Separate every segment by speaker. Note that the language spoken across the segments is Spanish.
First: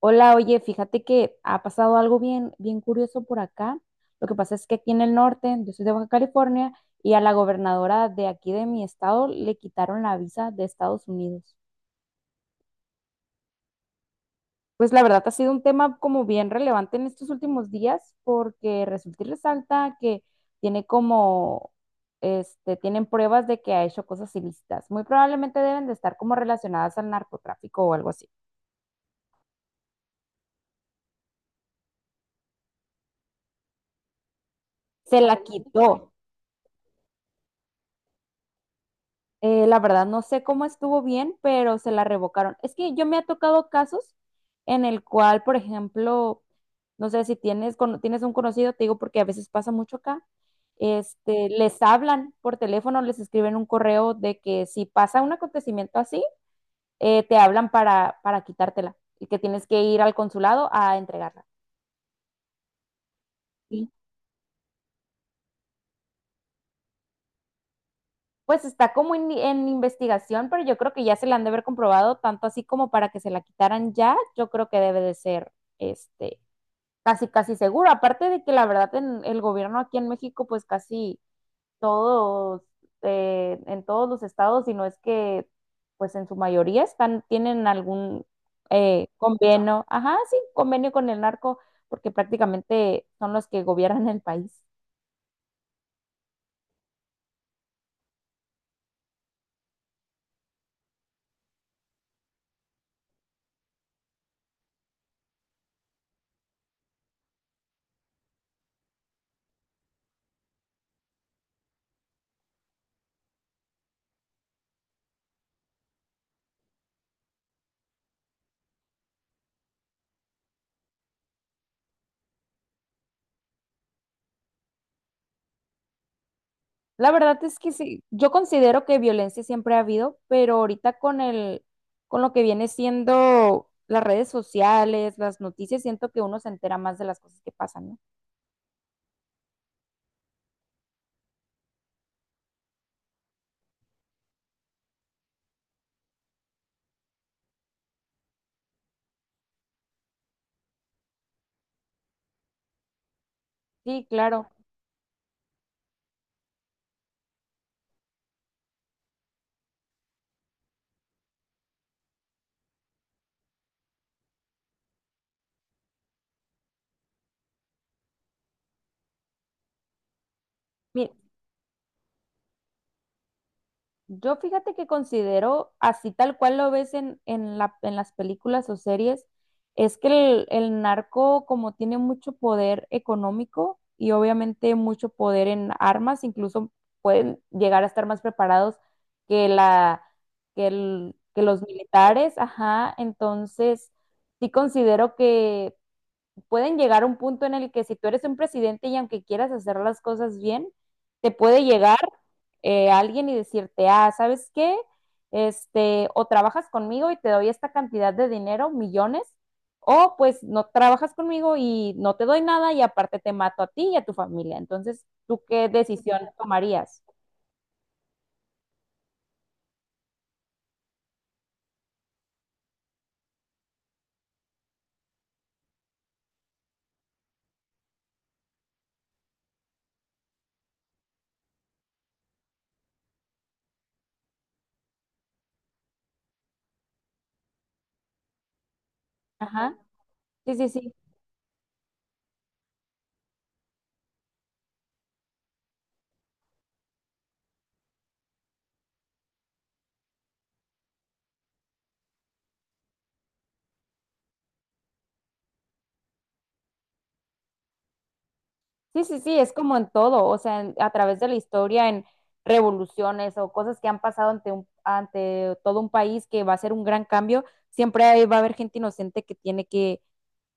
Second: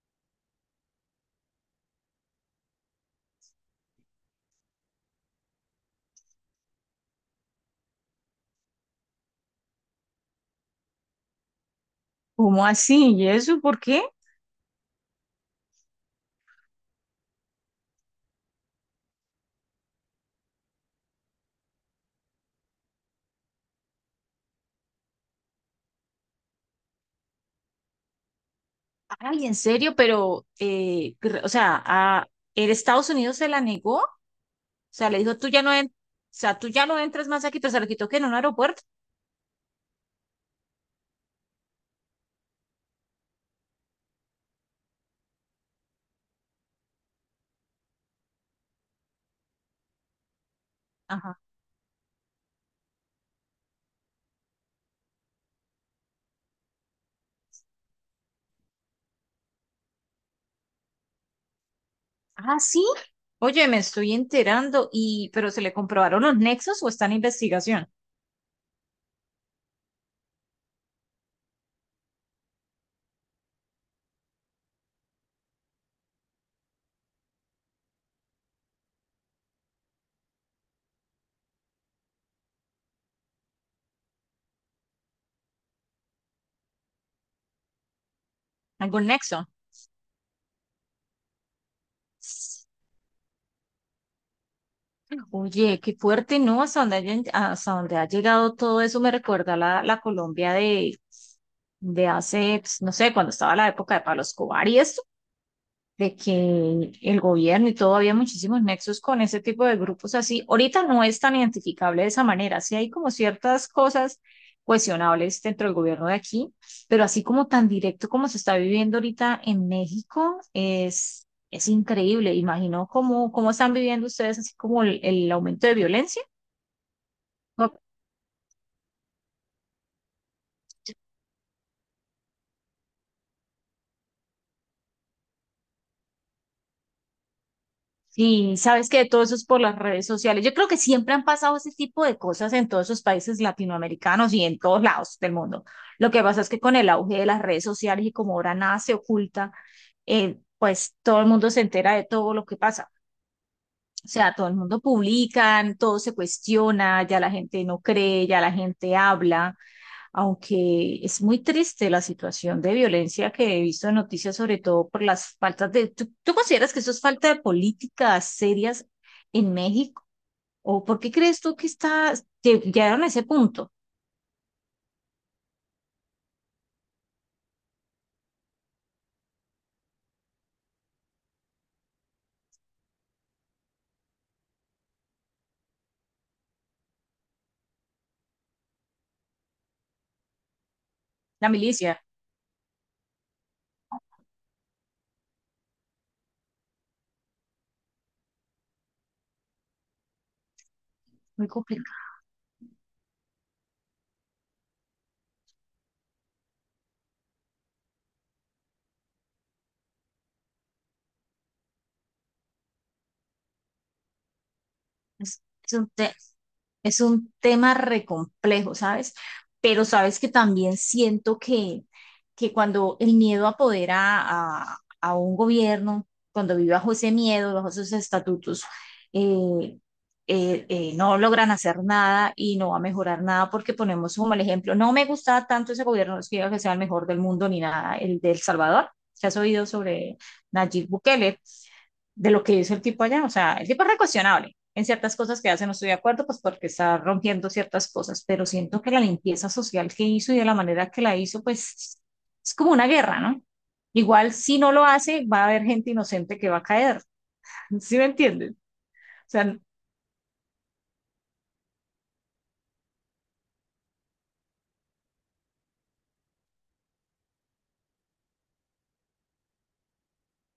Speaker 1: Hola, oye, fíjate que ha pasado algo bien, bien curioso por acá. Lo que pasa es que aquí en el norte, yo soy de Baja California, y a la gobernadora de aquí de mi estado le quitaron la visa de Estados Unidos.
Speaker 2: ¿Cómo así? ¿Y eso por qué?
Speaker 1: Pues la verdad ha sido un tema como bien relevante en estos últimos días porque resulta y resalta que tiene como, tienen pruebas de que ha hecho cosas ilícitas. Muy probablemente deben de estar como relacionadas al narcotráfico o algo así.
Speaker 2: Ay, en serio, pero, o sea, ¿el Estados Unidos se la negó? O sea, le
Speaker 1: Se la
Speaker 2: dijo, tú ya no, o
Speaker 1: quitó.
Speaker 2: sea, tú ya no entras más aquí, pero se lo quitó que en un aeropuerto.
Speaker 1: La verdad, no sé cómo estuvo bien, pero se la revocaron. Es que yo me ha tocado casos en el cual, por ejemplo, no sé si tienes un conocido, te digo porque a veces pasa mucho acá,
Speaker 2: Ajá.
Speaker 1: les hablan por teléfono, les escriben un correo de que si pasa un acontecimiento así, te hablan para quitártela y que tienes que ir al consulado a entregarla.
Speaker 2: Ah, sí. Oye, me estoy enterando, pero ¿se le comprobaron los nexos o está en investigación?
Speaker 1: Pues está como en investigación, pero yo creo que ya se la han de haber comprobado, tanto así como para que se la quitaran ya, yo creo que debe de ser este casi casi seguro. Aparte de que la verdad en el gobierno aquí en México, pues casi todos, en todos los estados, si no es que pues en su mayoría tienen algún
Speaker 2: ¿Algún nexo?
Speaker 1: convenio, ajá, sí, convenio con el narco, porque prácticamente son los que gobiernan el país.
Speaker 2: Oye, qué fuerte, ¿no? Hasta donde ha llegado todo eso me recuerda la Colombia de hace, pues, no sé, cuando estaba la época de Pablo Escobar y esto, de que el gobierno y todo había muchísimos nexos con ese tipo de grupos así. Ahorita no es tan identificable de esa manera, sí hay como ciertas cosas cuestionables dentro del gobierno de aquí, pero así como tan directo como se está viviendo ahorita en México, es increíble. Imagino cómo están viviendo ustedes así como el aumento de violencia.
Speaker 1: La verdad es que
Speaker 2: No.
Speaker 1: sí, yo considero que violencia siempre ha habido, pero ahorita con lo que viene siendo las redes sociales, las noticias, siento que uno se entera más de las cosas que pasan, ¿no?
Speaker 2: Sí, sabes que todo eso es por las redes sociales. Yo creo que siempre han pasado ese tipo de cosas en todos esos países latinoamericanos y en todos lados del mundo. Lo que pasa es que con el auge de las redes sociales y como ahora nada se oculta, pues todo el mundo se entera de todo lo que pasa.
Speaker 1: Sí,
Speaker 2: O sea, todo
Speaker 1: claro.
Speaker 2: el mundo publica, todo se cuestiona, ya la gente no cree, ya la gente habla aunque es muy triste la situación de violencia que he visto en noticias, sobre todo por las faltas de. ¿Tú consideras que eso es falta de políticas serias en México? ¿O por qué
Speaker 1: Mi-
Speaker 2: crees tú que está, que llegaron a ese punto?
Speaker 1: Yo fíjate que considero, así tal cual lo ves en en las películas o series, es que el narco como tiene mucho poder económico y obviamente mucho poder en armas, incluso pueden llegar a estar más preparados que la, que
Speaker 2: La
Speaker 1: los
Speaker 2: milicia,
Speaker 1: militares, ajá, entonces sí considero que pueden llegar a un punto en el que si tú eres un presidente y aunque quieras hacer las cosas bien, te
Speaker 2: muy
Speaker 1: puede
Speaker 2: complicado.
Speaker 1: llegar alguien y decirte, ah, ¿sabes qué? O trabajas conmigo y te doy esta cantidad de dinero, millones, o pues no trabajas conmigo y no te doy nada y aparte te mato a ti y a tu familia. Entonces, ¿tú qué decisión
Speaker 2: Es
Speaker 1: tomarías?
Speaker 2: un tema re complejo, ¿sabes? Pero sabes que también siento que cuando el miedo apodera a un gobierno, cuando vive bajo ese miedo, bajo esos estatutos, eh, no logran hacer nada y no va a mejorar nada porque ponemos como el ejemplo, no me gustaba tanto ese gobierno, no es que diga que sea el mejor del mundo ni nada, el de El Salvador. ¿Se has oído
Speaker 1: Ajá.
Speaker 2: sobre
Speaker 1: Sí, sí,
Speaker 2: Nayib
Speaker 1: sí.
Speaker 2: Bukele? De lo que hizo el tipo allá. O sea, el tipo es recuestionable. En ciertas cosas que hace no estoy de acuerdo, pues porque está rompiendo ciertas cosas, pero siento que la limpieza social que hizo y de la manera que la hizo, pues es como una guerra, ¿no? Igual si no lo hace, va a haber gente inocente que va a caer. ¿Sí me entiendes?
Speaker 1: Sí, sí,
Speaker 2: O
Speaker 1: sí, es
Speaker 2: sea,
Speaker 1: como en todo, o sea, a través de la historia, en revoluciones o cosas que han pasado ante todo un país que va a ser un gran cambio, siempre ahí va a haber gente inocente que tiene que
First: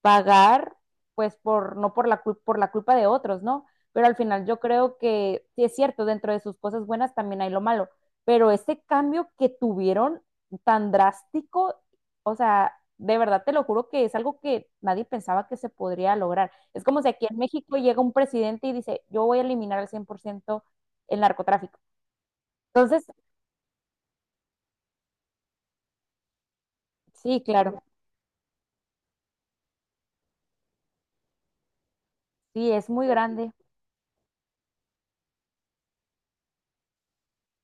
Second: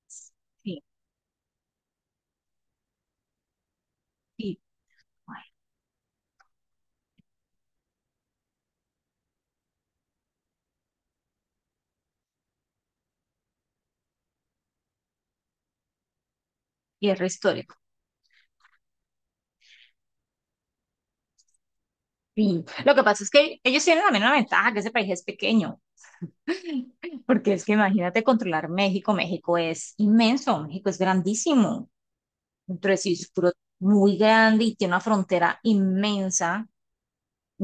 Speaker 1: pagar,
Speaker 2: sí,
Speaker 1: pues por, no por la, cul- por la culpa de otros, ¿no? Pero al final
Speaker 2: sí,
Speaker 1: yo creo
Speaker 2: ay,
Speaker 1: que sí es cierto, dentro de sus cosas buenas también hay lo malo, pero ese cambio que tuvieron tan drástico, o sea, de verdad te lo juro que es algo que nadie pensaba que se podría lograr. Es como si
Speaker 2: hierro
Speaker 1: aquí en
Speaker 2: histórico.
Speaker 1: México llega un presidente y dice, yo voy a eliminar al 100% el narcotráfico.
Speaker 2: Sí. Lo que
Speaker 1: Entonces,
Speaker 2: pasa es que ellos tienen también una ventaja, que ese país es pequeño,
Speaker 1: sí,
Speaker 2: porque es que
Speaker 1: claro,
Speaker 2: imagínate controlar México, México es inmenso, México es grandísimo,
Speaker 1: sí,
Speaker 2: un
Speaker 1: es muy
Speaker 2: puro
Speaker 1: grande.
Speaker 2: muy grande y tiene una frontera inmensa,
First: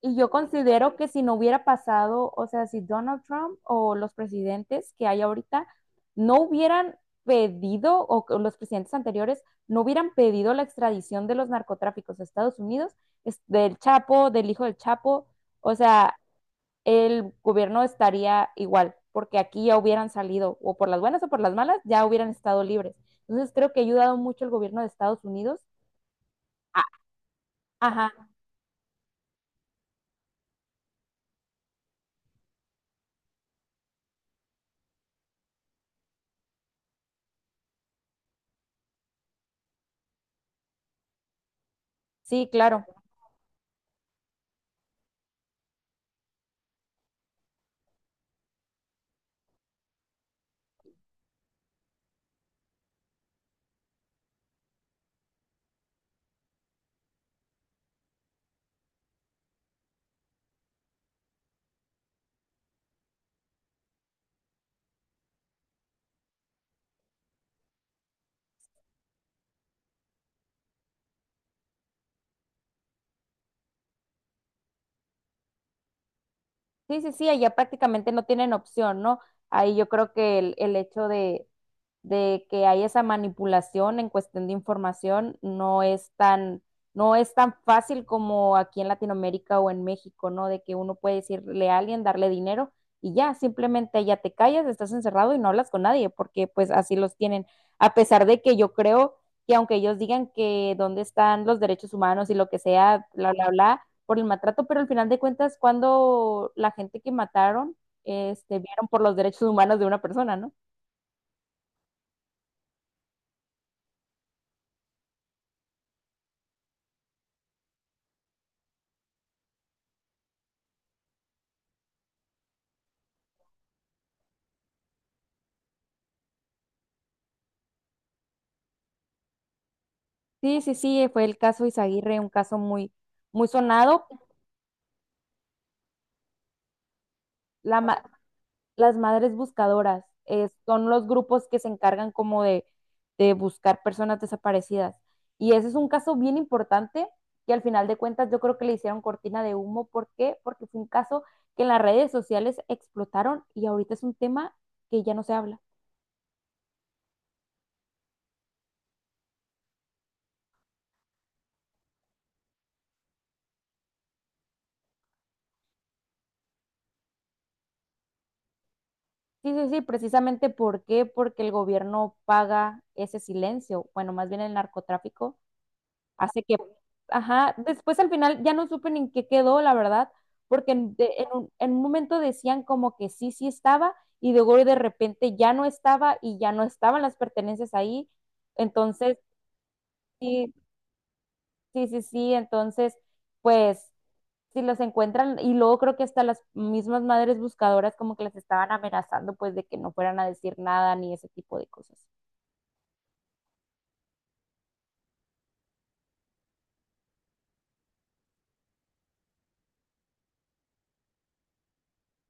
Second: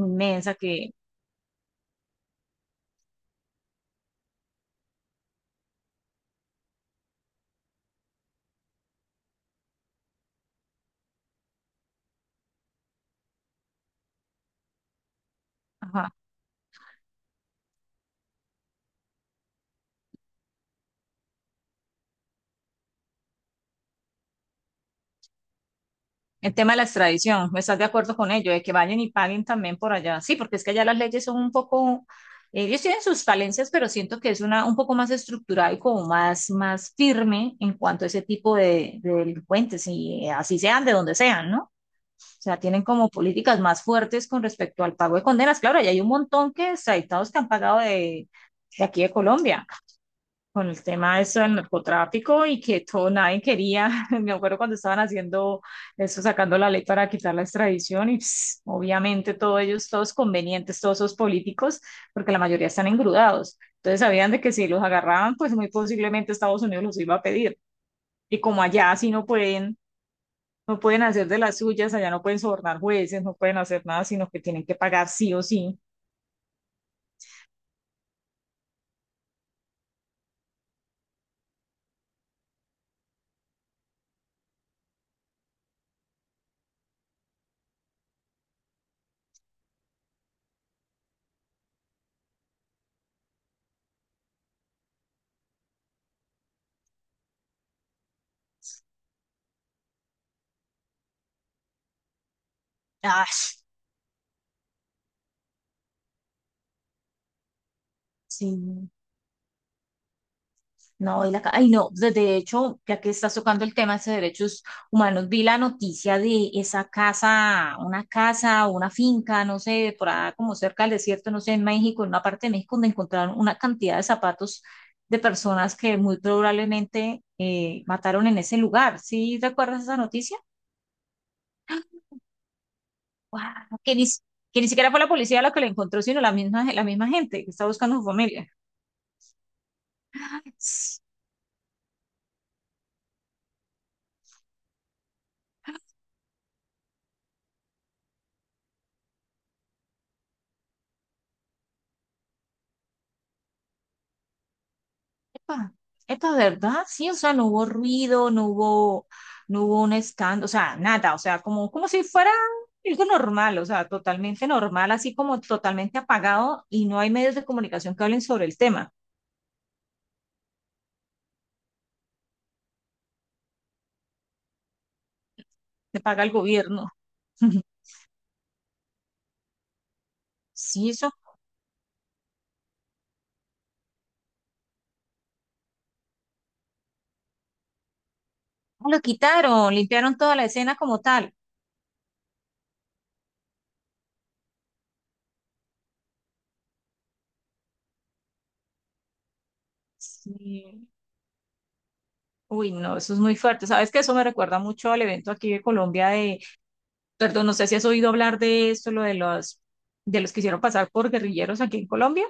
Speaker 1: Y yo
Speaker 2: que,
Speaker 1: considero que si no hubiera pasado, o sea, si Donald Trump o los presidentes que hay ahorita no hubieran pedido, o los presidentes anteriores no hubieran pedido la extradición de los narcotráficos a Estados Unidos, del Chapo, del hijo del Chapo, o
Speaker 2: ajá.
Speaker 1: sea, el gobierno estaría igual, porque aquí ya hubieran salido, o por las buenas o por las malas, ya hubieran estado libres. Entonces creo que ha ayudado mucho el gobierno de Estados Unidos.
Speaker 2: El tema de
Speaker 1: Ah,
Speaker 2: la extradición, ¿no? ¿Estás de
Speaker 1: ajá,
Speaker 2: acuerdo con ello? De que vayan y paguen también por allá. Sí, porque es que allá las leyes son un poco, ellos tienen sus falencias, pero siento que es una un poco más estructurada y como más, más firme en cuanto a ese tipo de delincuentes, y así sean de donde sean, ¿no? O
Speaker 1: sí,
Speaker 2: sea, tienen
Speaker 1: claro.
Speaker 2: como políticas más fuertes con respecto al pago de condenas. Extraditados. Claro, ya hay un montón que Extraditados que han pagado de, aquí de Colombia, con el tema de eso del narcotráfico y que todo nadie quería. Me acuerdo cuando estaban haciendo eso, sacando la ley para quitar la extradición y obviamente todos ellos, todos convenientes, todos esos políticos, porque la mayoría están engrudados. Entonces sabían de que si los agarraban, pues muy posiblemente Estados Unidos los iba a pedir. Y como allá sí no pueden, no pueden hacer de las suyas, allá no pueden sobornar jueces, no pueden hacer nada, sino que tienen que pagar sí o sí.
Speaker 1: Sí, sí, sí, allá prácticamente no tienen opción, ¿no? Ahí yo creo que el hecho de que hay esa manipulación en cuestión de información, no es tan fácil como aquí en Latinoamérica o en México, ¿no? De que uno puede decirle a alguien, darle dinero y ya, simplemente ya te callas, estás encerrado y no hablas con nadie, porque pues así los tienen. A pesar de que yo creo que aunque ellos digan que dónde están los derechos humanos y lo que sea,
Speaker 2: Ah,
Speaker 1: bla, bla, bla, por el maltrato, pero al final de cuentas, cuando la gente que mataron, vieron
Speaker 2: sí.
Speaker 1: por los derechos humanos de una persona, ¿no?
Speaker 2: No, y la ay, no, de hecho, ya que estás tocando el tema ese de derechos humanos, vi la noticia de esa casa, una finca, no sé, por allá como cerca del desierto, no sé, en México, en una parte de México, donde encontraron una cantidad de zapatos de personas que muy probablemente mataron en ese lugar. ¿Sí recuerdas esa noticia?
Speaker 1: Sí, sí, sí, fue el caso Izaguirre, un caso muy,
Speaker 2: ¡Guau!
Speaker 1: muy
Speaker 2: No, Que
Speaker 1: sonado.
Speaker 2: ni, si- que ni siquiera fue la policía la que la encontró, sino la misma gente que está
Speaker 1: La
Speaker 2: buscando a
Speaker 1: ma-
Speaker 2: su familia.
Speaker 1: las madres buscadoras son los grupos que se encargan como de buscar personas desaparecidas. Y ese es un caso bien importante que al final de cuentas yo creo que le hicieron cortina de humo. ¿Por qué? Porque fue un caso que en las redes sociales explotaron y ahorita es un tema que ya no se habla.
Speaker 2: Ah, esto es verdad, sí, o sea, no hubo ruido, no hubo un escándalo, o sea, nada, o sea, como, como si fuera algo normal, o sea, totalmente normal, así como totalmente apagado y no hay medios de comunicación que hablen sobre el tema,
Speaker 1: Sí, sí, sí, precisamente, ¿por qué? Porque el gobierno paga ese silencio, bueno, más bien el narcotráfico
Speaker 2: se paga el
Speaker 1: hace que,
Speaker 2: gobierno.
Speaker 1: ajá, después al final ya no supe ni en qué quedó, la verdad, porque
Speaker 2: Sí, eso.
Speaker 1: en un momento decían como que sí, sí estaba, y luego de repente ya no estaba y ya no estaban las pertenencias ahí.
Speaker 2: Ah, lo
Speaker 1: Entonces,
Speaker 2: quitaron, limpiaron toda la
Speaker 1: sí,
Speaker 2: escena como tal.
Speaker 1: sí, sí, sí, entonces, pues, si los encuentran, y luego creo que hasta las mismas madres buscadoras como que las estaban amenazando, pues, de que no fueran a decir
Speaker 2: Sí.
Speaker 1: nada ni ese tipo de cosas.
Speaker 2: Uy, no, eso es muy fuerte. Sabes que eso me recuerda mucho al evento aquí de Colombia perdón, no sé si has oído hablar de esto, lo de los que hicieron pasar por guerrilleros aquí en Colombia.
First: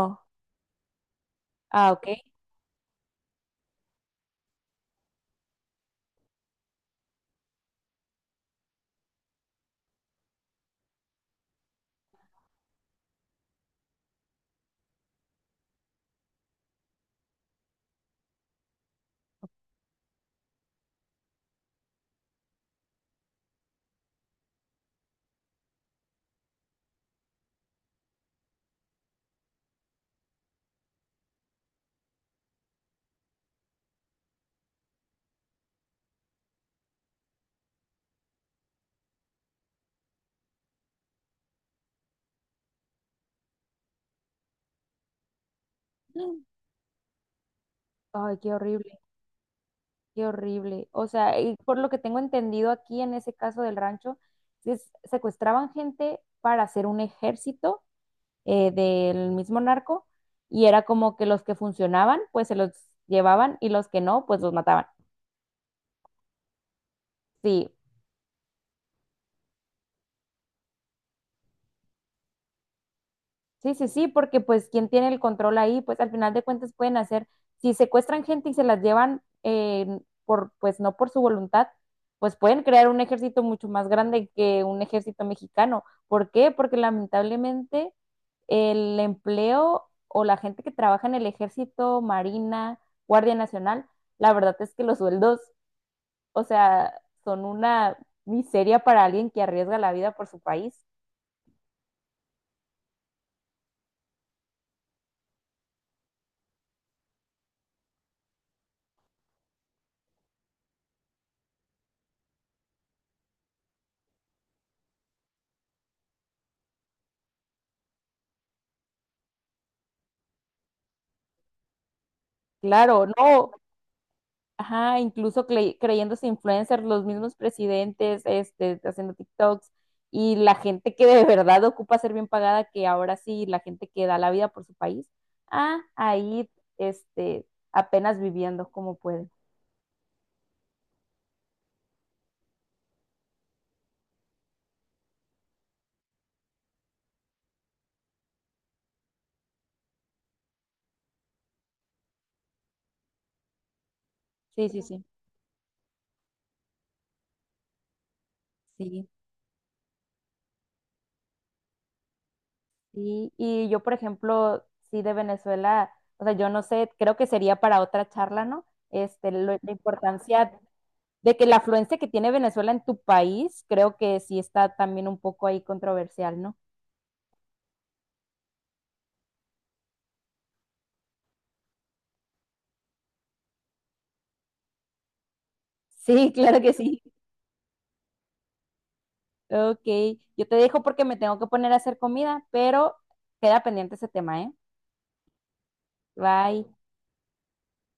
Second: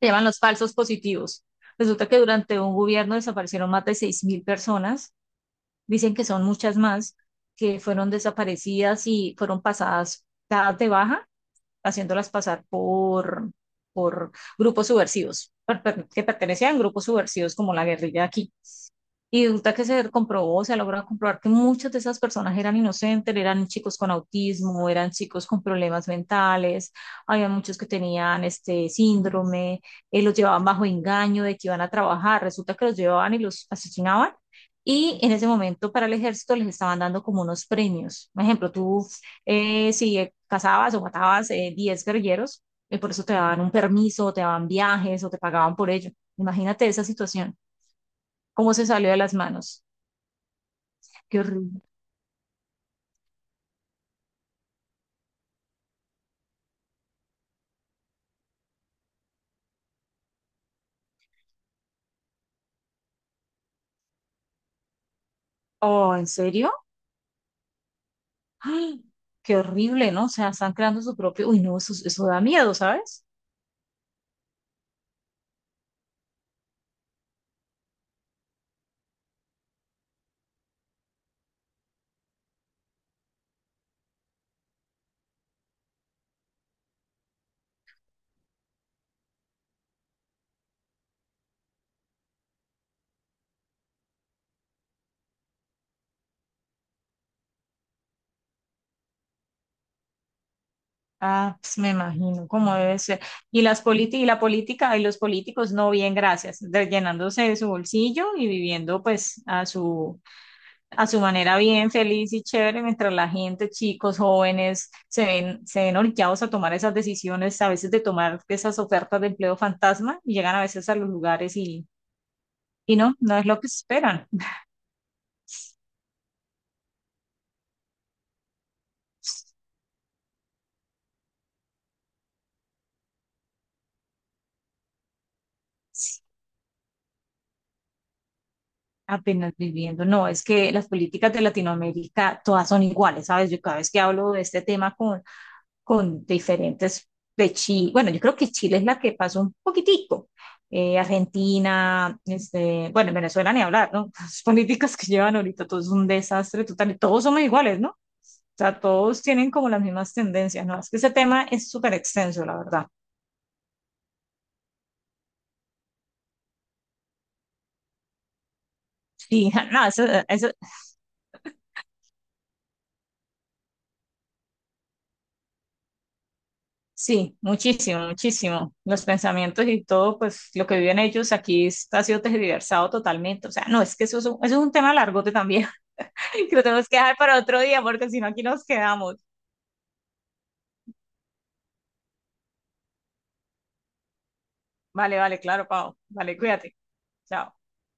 Speaker 2: Se llaman los falsos positivos.
Speaker 1: Ah, ok.
Speaker 2: Resulta que durante un gobierno desaparecieron más de 6.000 personas, dicen que son muchas más, que fueron desaparecidas y fueron pasadas, dadas de baja, haciéndolas pasar por grupos subversivos, que pertenecían a grupos subversivos como la guerrilla aquí. Y resulta que se comprobó, se logra comprobar que muchas de esas personas eran inocentes, eran chicos con autismo, eran chicos con problemas mentales, había muchos que tenían este síndrome, los llevaban bajo engaño de que iban a trabajar, resulta que los llevaban y los asesinaban. Y en ese momento para el ejército les estaban dando como unos premios. Por ejemplo, tú si cazabas o matabas 10 guerrilleros, y por eso te daban un permiso, te daban viajes o te pagaban por ello. Imagínate esa situación,
Speaker 1: Ay, qué
Speaker 2: cómo se
Speaker 1: horrible.
Speaker 2: salió de las manos.
Speaker 1: Qué horrible. O sea,
Speaker 2: Qué
Speaker 1: y por
Speaker 2: horrible.
Speaker 1: lo que tengo entendido aquí en ese caso del rancho, si secuestraban gente para hacer un ejército del mismo narco y era como que los que funcionaban, pues se los llevaban y los que no, pues los mataban.
Speaker 2: Oh, ¿en serio?
Speaker 1: Sí,
Speaker 2: ¡Ay! Qué horrible, ¿no? O sea, están creando su propio. Uy, no, eso da miedo, ¿sabes?
Speaker 1: sí, sí, sí, porque pues quién tiene el control ahí, pues al final de cuentas pueden hacer, si secuestran gente y se las llevan por, pues no por su voluntad, pues pueden crear un ejército mucho más grande que un ejército mexicano. ¿Por qué? Porque lamentablemente el empleo o la gente que trabaja en el ejército, Marina, Guardia Nacional, la verdad es que los sueldos, o sea, son una miseria para alguien que arriesga la vida por su país.
Speaker 2: Ah, pues me imagino cómo debe ser. Y las políticas, y la política, y los políticos, no, bien, gracias, llenándose de su bolsillo y viviendo pues a su, manera bien, feliz y chévere, mientras la gente, chicos, jóvenes, se ven orillados a tomar esas decisiones, a veces de tomar esas ofertas de empleo fantasma, y llegan a veces a los lugares y
Speaker 1: Claro,
Speaker 2: no, no es
Speaker 1: no,
Speaker 2: lo que esperan.
Speaker 1: ajá, incluso creyéndose influencers, los mismos presidentes, haciendo TikToks y la gente que de verdad ocupa ser bien pagada, que ahora sí, la gente que da la vida por su país, ah, ahí, este, apenas viviendo como pueden.
Speaker 2: Apenas viviendo. No, es que las políticas de Latinoamérica todas son iguales, ¿sabes? Yo cada vez que hablo de este tema con diferentes de Chile, bueno, yo creo que Chile es la que pasó un poquitico. Argentina, este, bueno, en Venezuela ni hablar, ¿no? Las
Speaker 1: Sí, sí,
Speaker 2: políticas
Speaker 1: sí,
Speaker 2: que llevan ahorita, todo es un desastre total, todos somos iguales, ¿no? O sea,
Speaker 1: sí,
Speaker 2: todos tienen como las mismas tendencias, ¿no? Es que ese tema es súper extenso, la verdad.
Speaker 1: sí. Y yo, por ejemplo, sí de Venezuela, o sea, yo no sé, creo que sería para otra charla, ¿no?
Speaker 2: Sí,
Speaker 1: La
Speaker 2: no, eso.
Speaker 1: importancia de que la afluencia que tiene Venezuela en tu país, creo que sí está también un poco ahí controversial, ¿no?
Speaker 2: Sí, muchísimo, muchísimo. Los pensamientos y todo, pues lo que viven ellos aquí está, ha sido tergiversado totalmente. O sea, no, es que eso es un, tema largote también,
Speaker 1: Sí,
Speaker 2: que
Speaker 1: claro
Speaker 2: lo
Speaker 1: que
Speaker 2: tenemos que
Speaker 1: sí.
Speaker 2: dejar para otro día, porque si no, aquí nos quedamos.
Speaker 1: Ok, yo te dejo porque me tengo que poner a hacer comida, pero queda pendiente ese tema, ¿eh?
Speaker 2: Vale, vale, claro, Pau. Vale,
Speaker 1: Bye.
Speaker 2: cuídate. Chao.